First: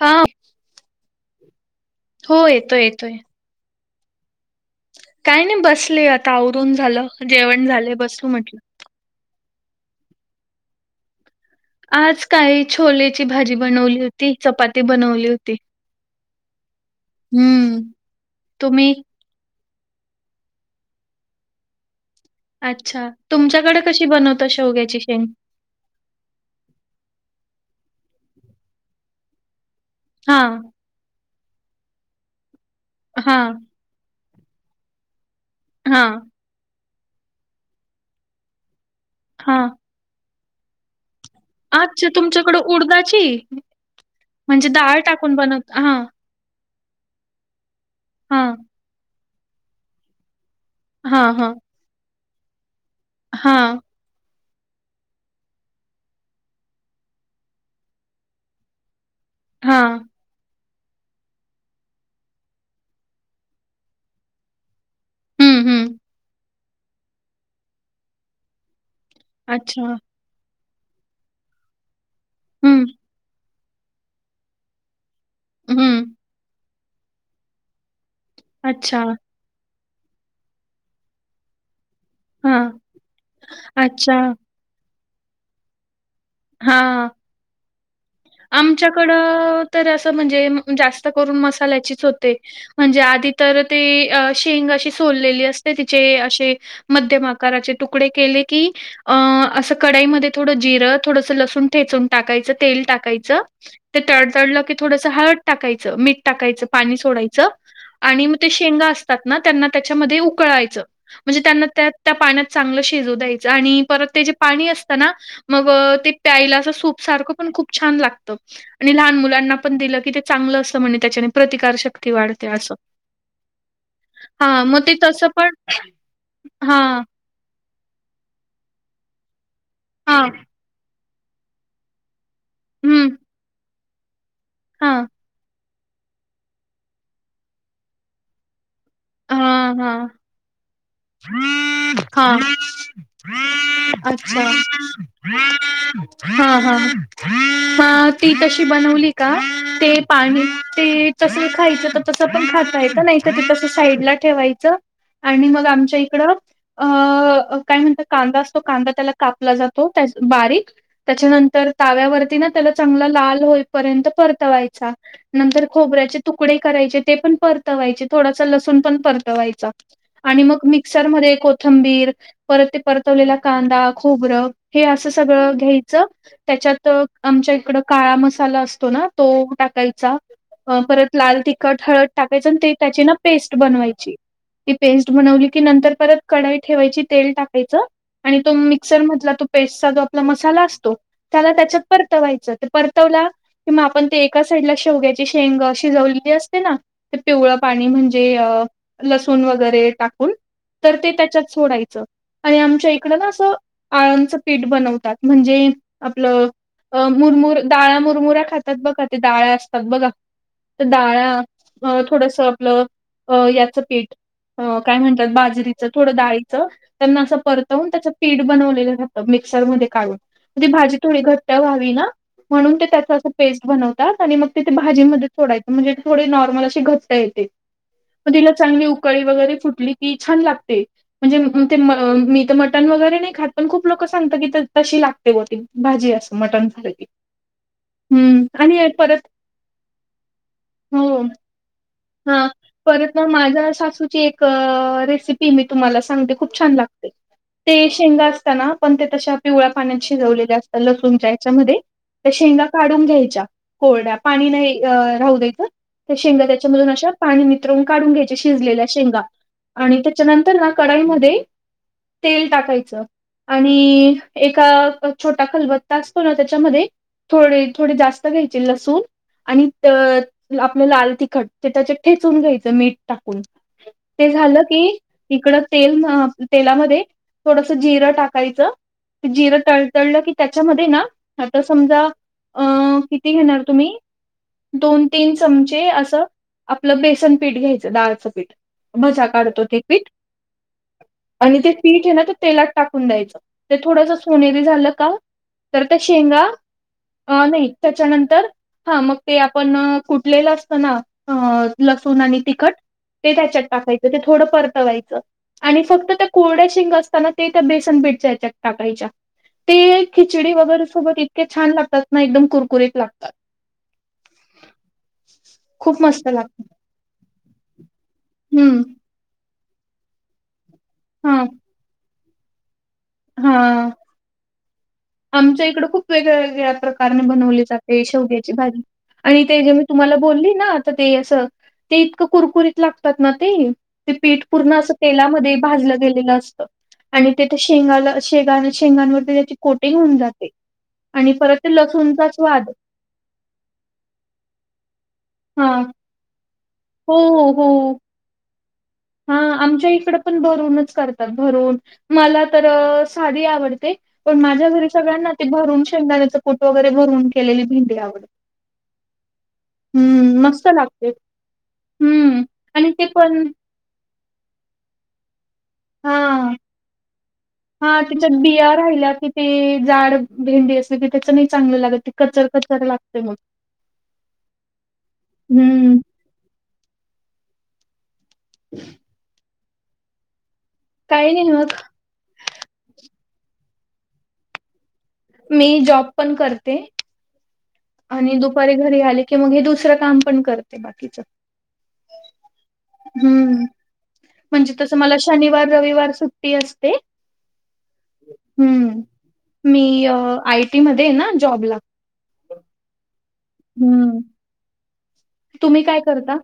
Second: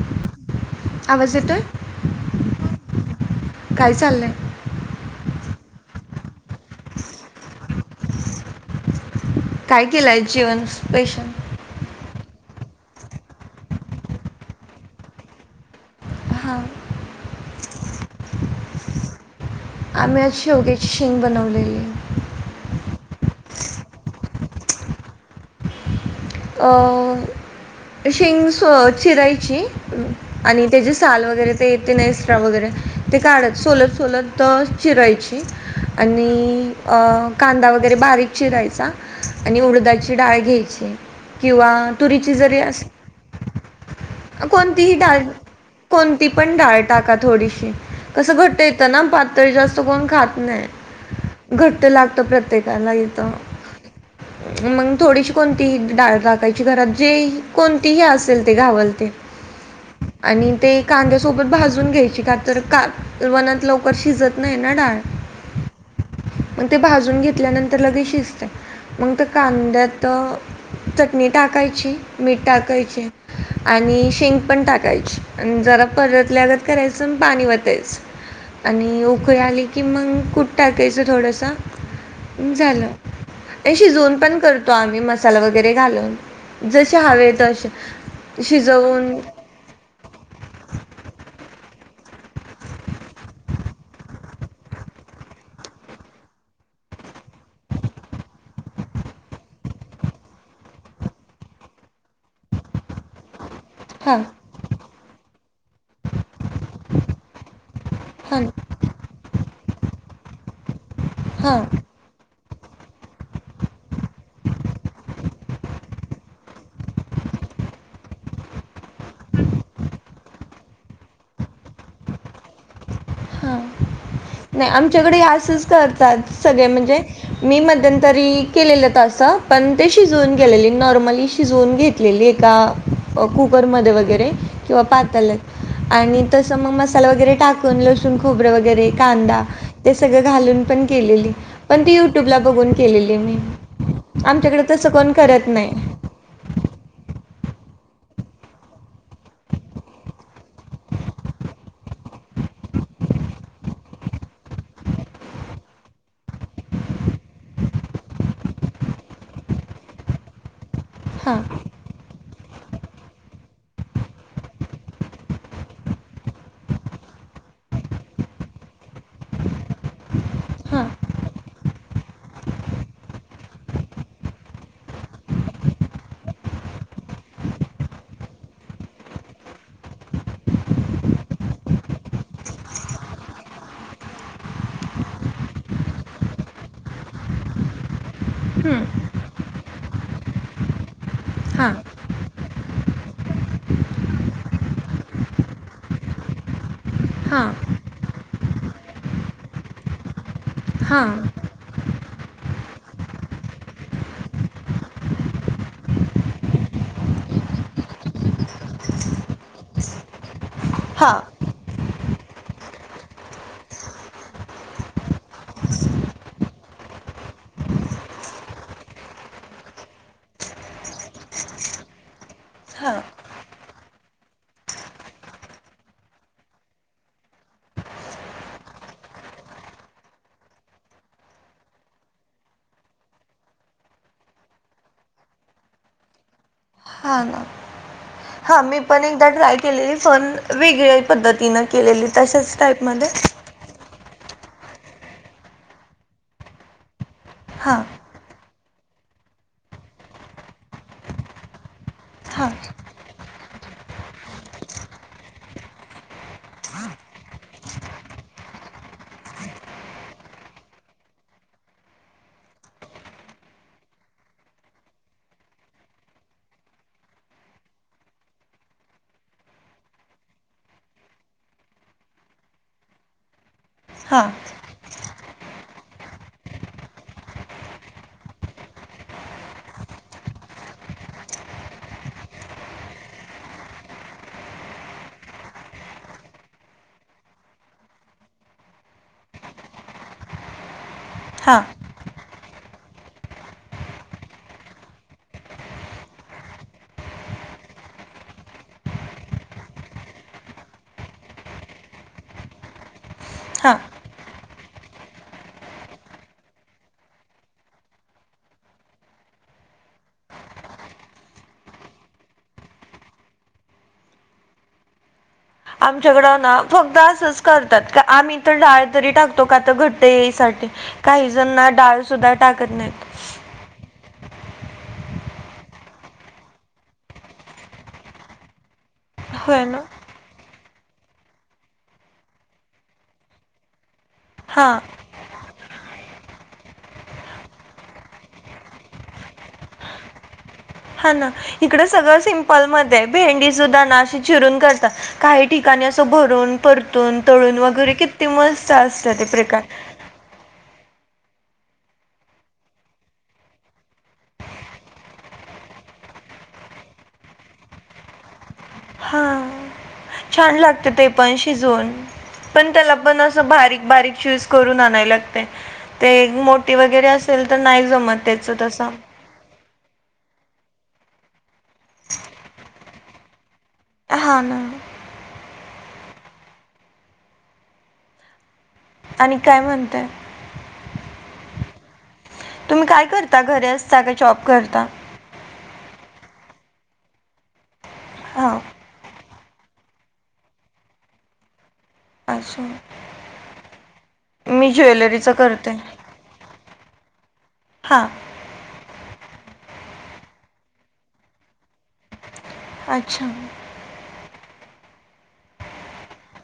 हा आवाज येतोय हो येतोय येतोय काय चाललंय काय नाही बसले आता आवरून झालं जेवण झाले बसू म्हटलं काय केलंय आज जेवण स्पेशन आज काही छोलेची भाजी बनवली होती चपाती बनवली होती हं हम्म तुम्ही आम्ही आज शेवग्याची शेंग बनवलेली अच्छा तुमच्याकडे कशी बनवतात शेवग्याची शेंग अ शेंग स चिरायची हा आणि त्याची साल वगैरे तर येते ना एक्स्ट्रा वगैरे ते हा काढत सोलत सोलत तर चिरायची हा आणि अ कांदा वगैरे बारीक चिरायचा हा आणि उरदाची डाळ घ्यायची किंवा अच्छा तुरीची तुमच्याकडे जरी अस उडदाची म्हणजे कोणतीही डाळ टाकून बनवत हा कोणती पण डाळ टाका थोडीशी कसं हा घट येतं ना पातळी जास्त कोण खात हा हा नाही घट्ट लागत प्रत्येकाला इथं. हा मग थोडीशी कोणतीही डाळ टाकायची घरात जे कोणतीही असेल ते घावल ते हा आणि ते कांद्यासोबत भाजून घ्यायची का तर का वनात लवकर शिजत नाही ना डाळ [unintelligible] हम्म हम्म मग ते भाजून घेतल्यानंतर लगेच शिजते मग त्या अच्छा कांद्यात चटणी टाकायची मीठ हम्म टाकायची आणि शेंग पण टाकायची आणि जरा हम्म परतल्यागत करायचं पाणी वतायचं आणि अच्छा उकळी आली की मग कुठ टाकायचं थोडंस हा झालं. अच्छा शिजून पण करतो आम्ही मसाला वगैरे घालून जसे हा हवे तस आमच्याकडं तर असं म्हणजे जास्त करून मस्त लायच होते म्हणजे आधी तर ते शेंग अशी सोोललेली असते तिचे अशे मध्यम आकाराचे तुकडे केले की अ असं कडाईमध्ये थोडं जिर थोडस लसून ठेचून टाकायचं तेल टाकायचं ते हां, तडतळलं की थोडस हळद टाकायचं मीठ टाकायचं पाणी सोडयचं आणि मग हां, ते शेंगा असतात ना त्यांना त्याच्या मध्ये उकळवायचं म्हणजे हां, त्याना त्यात पाण्यात चांगलं शिजू द्यायचं आणि परत ते जे पाणी असतना मग ते प्यायला आस सूप सारख पण खूप छान लागत आणि लहान मुलांना पण दिलं की ते चगलं अस म्हने त्याच्याने प्रतिकारशक्ती वाढते असं हं हां, नाही मग ते आमच्याकडे तसं पण असच करतात सगळे म्हणजे हां, मी [unintelligible] मध्यंतरी केलेलं तस पण ते हां, शिजूवून गेलेली नॉर्मली शिजून घेतलेली का हं, कुकरमध्ये वगैरे किंवा हां. पातेलात आणि तस मग मसाला वगैरे टाकून लसूण खोबरं वगैरे कांदा हां, ते हां, सगळं घालून पण केलेली पण ती हां, युट्यूबला बघून केलेली मी आमच्याकडे अच्छा तसं कोण करत ह नाही. ह ह. [inaudible] म ती तशी बनवली का ते पाणी ते तस खायचं त तस पण खात [unintelligible] खायचं नाही त ते तसं साईडला ठेवायचं, आणि मग आमचे इकड अ काय म्हणता कांदा असतो कांदा त्याला कापला जातो त्या बारीक हां. त्याच्यानंतर ताव्यावर ती ना त्याला चांगला लाल होई पर्यंत परतवायचा नंतर खोबऱ्याचे तुकडे करायचे ते पण परतवायचे थोडासा लसूण पण परतवायचा आणि मग मी हां क्सर मध्ये कोथंबीर परत ते परतवलेला कांदा खोबरं हे असं सगळं घ्याय च त्याच्यात आमच्या इकड काळा मसाला असतो ना तो टाकायचा. परत लाल, तिखट, हळद टाकायचं आण ते त्याची ना पेस्ट बनवायची. ती पेस्ट बनवली की नंतर परत कडाई ठेवायची तेल टाकायच आणि तो हं, मिक्सर मधला तो पेस्टचा जो आपला मसा असतो त्या हां त्याच्यात परतवायच. परतवला कि म आपण एका साईडला शेवग्याची शेंग शिजवली असते ना ते हां पिवळ पाणी म्हणजे अ लसण वगैरे टाकून तर हां ते त्याच्यात सोडाय च आणि आमच्या इकड ना असं आळमचं पीठ बनवतात म्हणजे आपलं अ मुरमुर डाळ्या मुरमुऱ्या खातात बघा ते डाळ्या असतात बघा. हां डाळा थोडस आपलं याचं पीठ काय म्हण बाजरीच थोडं दाळीच त्यांना असं परतवून त्याच पीठ बनवलेलं रातं मिक्सर मध्ये काढून. ती भाजी थोडी घट्ट व्हावी ना. म्हणून ते हां त्याच असं पेस्ट बनवतात. आणि मग ते त्या भाजीमध्ये सोडायचं म्हणजे थोडी नॉर्मल अशी घट येते. ते म तिला चांगली उकळी वगैरे फुटली की छान लागते. म्हणजे ते म मी त मटन वगैरे नाही खात पण खूप लोक सांगत की तशी लागते बा ती भाजी अस मटन. हा ना. हा मी पण एकदा परत ट्राय केलेली पण वेगळ्या पद्धतीने केलेली. हा तशाच टाईपमध्ये परत म माझ अस अशीच एक रेसिपीये. मी तुम्हाला सांगते खूप छान लागते. हां ते शेंगाच पण ते तश पिवळ्या पाण्यात शिजवलेल्या असतात लसूणच्या याच्यामध्ये त्या हां शेंगा काढून घ्यायच्या कोरड्या पाणी नाही राहू द्यायच त्या शेंगा त्या त्याच्या मधून अशा पाणी नित्रून काढून घ्यायच्या. शिजलेल्या शेंगा. आणि त्याच्यानंतर ना कढाईमध्ये तेल टाकायचं. आणि एका छोटा खलबत्ता असतो ना त्याच्यामध्ये थोडे थोडे जास्त घ्यायचे लसूण आणि आपलं लाल तिखट. ते त्याच्या ठेचून घ्यायचं मीठ टाकून हां ते झालं की इकड तेल तेलामध्ये थोडस जिरं टाकायचं. ते जिरं तडतडलं की त्याच्यामध्ये ना आता समजा अ किती घेणार तुम्ही दोन तीन चमचे असं आपलं बेसन पीठ घ्यायचं डाळचं पीठ भजा काढतो ते पीठ. आणि हां ते पीठेना त तेलात टाकून द्यायचं ते थोडस सोनेरी झालं का तर त्या शेंगा अ नाही त्याच्यानंतर हा मग ते आपण कुटलेलं असतं ना, अ लसूण आणि तिखट ते त्याच्यात हां टाकायच. ते थोडं परतवायचं आणि फक्त त्या कोरड्या शेंगा असताना ते त्या बेसन बीठच्या याच्यात टाकायच्या. ते खिचडी वगैरे सोबत इतके छान लागतात ना एकदम कुरकुरीत लागतात. [inaudible] खूप आमच्याकड मस्त ना लागत. फक्त असंच करतात का आम्ही तर हम्म डाळ तरी टाक तो का त घट्ट येई साठी काही हा जणना डाळ सुद्धा टाकत नाहीत. हा. आमच्या इकड खूप वेग्या वेगळ्या प्रकारने बनवली जाते शेवद्याची भाजी आणि ते होय जे ना मी तुम्हाला बोलली ना तर ते असं ते इतकं कुरकुरीत लागतात ना ते ते पीठ पूर्ण हां असं तेलामध्ये भाजलं गेलेलं असत आणि तेथ शेंगाला शे शेंगांवरती त्याची कोटिंग होऊन जात हा ना इकडं सगळं सिमपल वाद मध्ये आहे भेंडी सुद्धा ना अशी चिरून करतात काही हां. ठिकाणी.. भरून हो, परतून हो. तून वगैरे हो. किती मस्त असत प्रकार भरून च करतात मला तर साधी आवडते पण माझ्या घरी सगळ्यांना ते भरून भरून शेंगदाण्याच कूट वगैरे भरून केलेली भिंडी आवडत.. हा छान लागते ते पण शिजून हम्म. पण आणि त्याला ते पण अस बारीक.. बारीक शूज करून आणायला लागते ते मोती वगैरे अस हा तिच्या बिया राहिल्या कि ते.. जाड भेंडी असली की त्याच नाही चांगलं लागत कचर कचर लागते मग अह ना! हम्म आणि काय म्हणतय काही नाही मग! तुम्ही काय करता घरी असता का जॉब करता.. मी जॉब पण करते.. आणि हां, दुपारी घरी आली की मग हे दुसरं काम पण करते बाकीच.. असजून.. म्हणजे तसं मला शनिवार करते. रविवार सुट्टी असते.. हां, हम्म! मी आय टी मध्ये ना जॉबला.. अच्छा! हम्म तुम्ही काय करता!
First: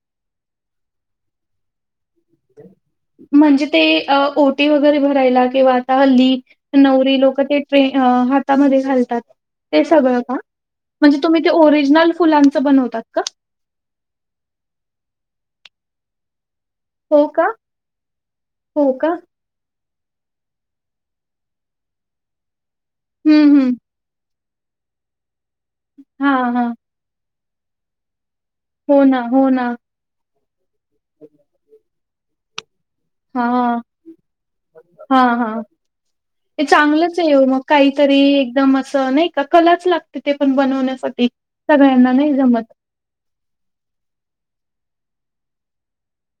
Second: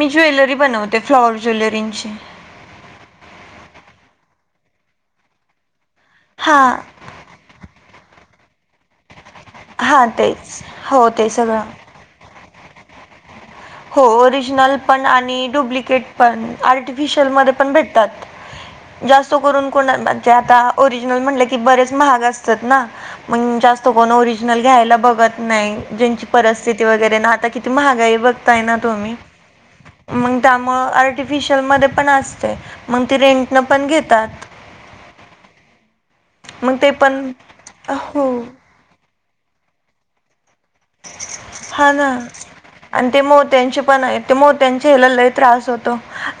मी ज्वेलरी बनवते फ्लॉवर ज्वेलरींची.. म्हणजे ते ओटी वगैरे भरायला किंवा हल्ली हां नवरी लोक ते ट्रेन हातामध्ये घालतात.. ते हां सगळं का तेच हो म्हणजे तुम्ही ते सगळं ओरिजनल फुलांचं बनवतात का. हो ओरिजनल पण आणि डुप्लिकेट पण. हो आर्टिफिशियल का? मध्ये पण भेटतात हो का? जास्त करून.. आ ओरजल म्हनल की बरेच महा हं, हं. असतातत.. घ्यायला बघत नाही ज्यांची हां, हां. परिस्थिती वगैरे आता किती महागाई बघ.. बघताय ना हो तुम्ही हो ना. मग त्यामुळे आर्टिफिशल म पण असते.. मग ते रेंट हां, पण घेतात. हां, हां. ते मग चांगलंच पण आहे मग काहीतरी हो एकदम अस नाही का कलाच लागते ते. पण बनवण्यासाठी हां सगळ्यांना ना नाही जमत. आणि ते मोत्यांचे पण आहे ते मोत्याचे हे ला लय त्रास होतो.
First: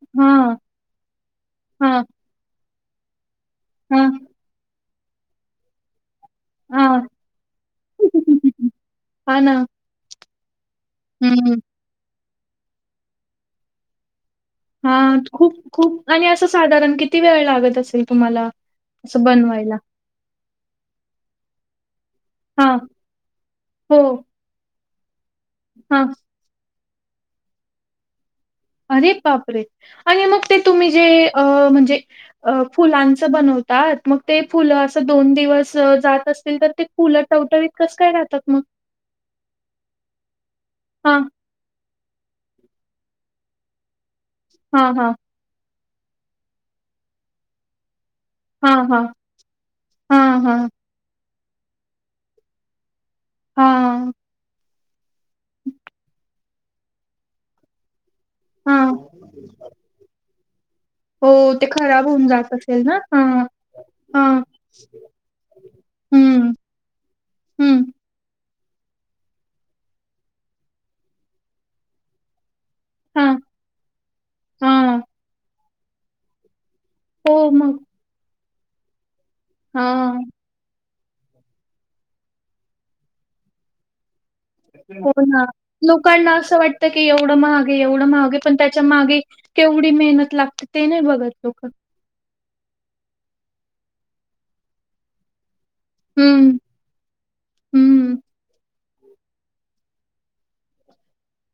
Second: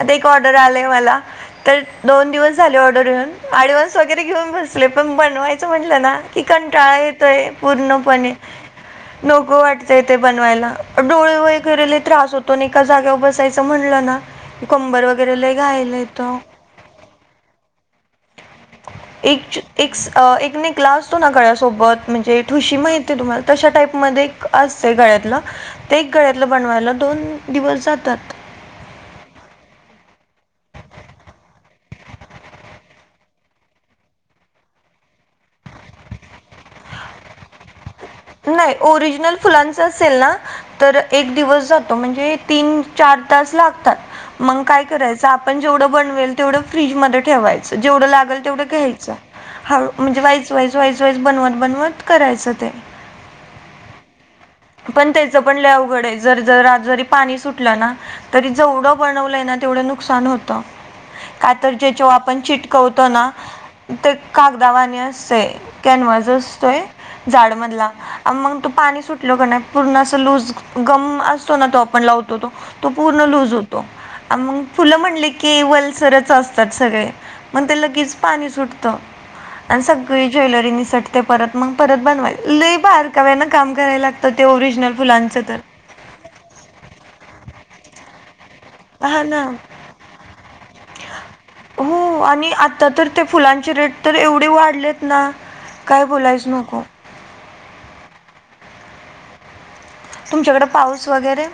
आता एक ऑर्डर हां, आला आहे मला तर हां, दोन दिवस झाले ऑर्डर घेऊन, ऍडव्हान्स हां, वगैरे घेऊन बसले पण बनवायचं म्हटलं ना. कि कंटाळा हां. येतोय पूर्णपणे हां ना. नको वाटत य तेे बनवायला.. डोळे हं. वगैरे लय त्रास होतो एका जागेवर बसायचं म्हटलं ना की हा कंबर वगैरे लय खूप घायला खूप आणि येतो असं साधारण किती वेळ लागत असेल तुम्हाला. असं [unintelligible] एक बनवायला. एक नक ला असतो ना गळ्यासोबत म्हणजे ठुशी हां, माहितीे तुम्हाला तशा टाईप हो, म अस गळ्यातलं हां. एक गळ्यातलं बनवायला दोन दिवस जातात.. अरे बापरे आणि मग ते तुम्ही जे म्हणजे फुलांच बनव. मग ते फुलं अस दोन दिवस जात असतील तर ते फुलं टवटवीत... कसं काय राहतात मग? नाही ओरिजनल फुलांच असेल ना तर हां, एक दिवस जातो म्हणजे तीन चार तास लागतात मग काय हां, हां, कराय आप जवं बनवेल तेवढं फ्रीज मध्ये ठेवायचं जेवढ ला तेवढं हां, हां, घ्यायच हळ म्हणजे हां, वाई हां, वाईस वाई वाईस बनवत बनवत करायचं ते.. हम. पण त्याचं पण लय अवघड आहे. जर जर जरी पाणी सुटलं ना? तरी हां. जेवढं बनवलंय ना तेवढं नुकसान होतं. का हो, त ते खराब जेच्याव्हा होऊन आपण जात असेल चिटकवतो ना? हां, ते हां. कागदावांनी असते. कॅनवास हं, असतोय जाड मधला. हं. आणि मग तो पाणी सुटल का नाही, पूर्ण अस लूज गम असतो ना? तो आपण लावतो तो तो पूर्ण हां, लूज होतो. मग फुलं हां. म्हणले की वल्सरच अस असतात सगळे मग ते लगेच पाणी सुटत आणि हां. सगळी ज्वेलरीनीसाठी ते परत मग परत बनवाय लई बाार का ना काम करायला लागतं ते ओरिजिनल हो फुलांचं ना. तर लोकांना असं वाटत की एवढं महाग आहे एवढं महाग आहे पण त्याच्या मागे हा ना केवढी मेहनत लागते. ते नाही बघत लोक. हो आणि आता तर ते फुलांची रेट तर एवढी वाढलेत ना काय बोलायच हम्म, नको. हम्म. तुमच्याकडे पाऊस वगैरे?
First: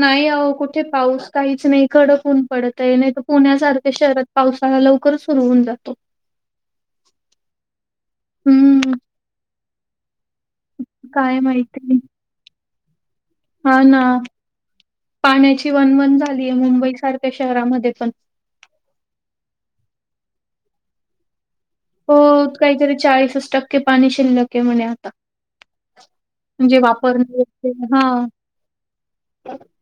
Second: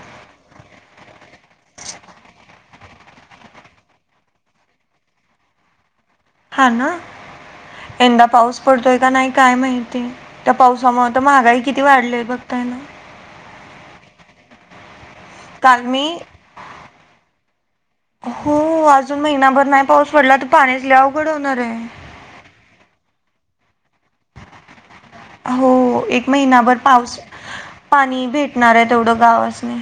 नाही आओ कुठे पाऊस, काहीच नाही. कडक ऊन पडत आहे. नाही तर पुण्यासारख्या शहरात पावसाला लव कर सुर होऊन जातो. हा ना? यंदा पाऊस हम्म, पडतोय का नाही काय माहिती? त्या पावसामुळे तर काय महागाई किती माहिती. वाढली आहे बघताय ना? अ ना. पाण्याची काल वणवण मी झालीय मुंबई सारख्या शहरामध्ये पण. हो अजून महिनाभर नाही पाऊस पडला तर पाणीच ल अवघड होणार आहे. त टक्के पाणी शिललं क म्हने हो एक महिनाभर पाऊस वापरण्या पाणी हां. भेटणार आहे. तेवढं गावासने.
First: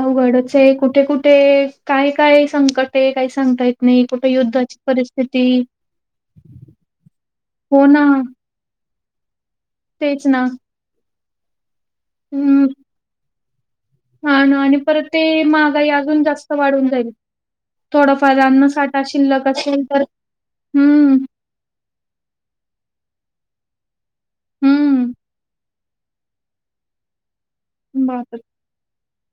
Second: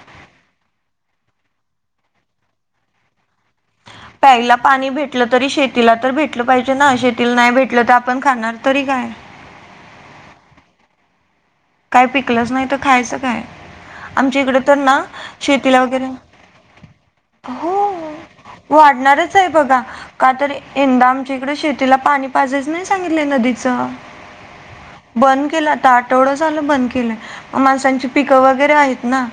अवघडच आहे. कुठे कुठे काय काय संकट आहे काय प्यायला पाणी भेटलं तरी शेतीला तर भेटलं पाहिजे ना? शेतीला नाही भेटलं हो तर ना आपण णार तरी काय? तेच ना. काय पिकलंच हम्म नाही तर खायचं काय? आमच्या हा इकडे ना. तर आणि परत ते शेतीला महागाई वगैरे अजून जास्त वाढून जाईल. हो. थोडाफार अन्न साठा वाढणारच आहे. शिल्लक बघा असेल का तर, यंदा हम्म आमच्याकडे शेतीला पाणी पाजेच नाही सांग नदीच. हम्म बंद केलं आता आठवड झालं बंद केलं. माणसांची बाप पिकं वगैरे आहेत ना?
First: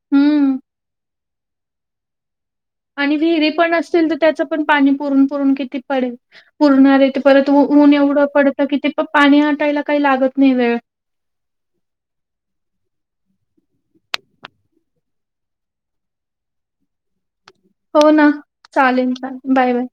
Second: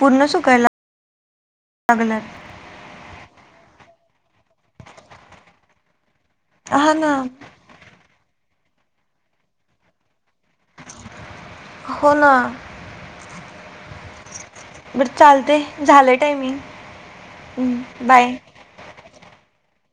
पूर्ण हम्म सुकायला. लागल्यात. आणि विहिरी पण असतील तर, त्याचं पण पाणी पुरून पुरून किती पडेल हा पुरणार आहे. ना ते परत ऊन एवढं पडतं कि ते प पाणी हटायला काही लागत नाही वेळ हो ना. बरं चालते झालंय टायमिंग. हो ना बाय चालेल चालेल बाय बाय.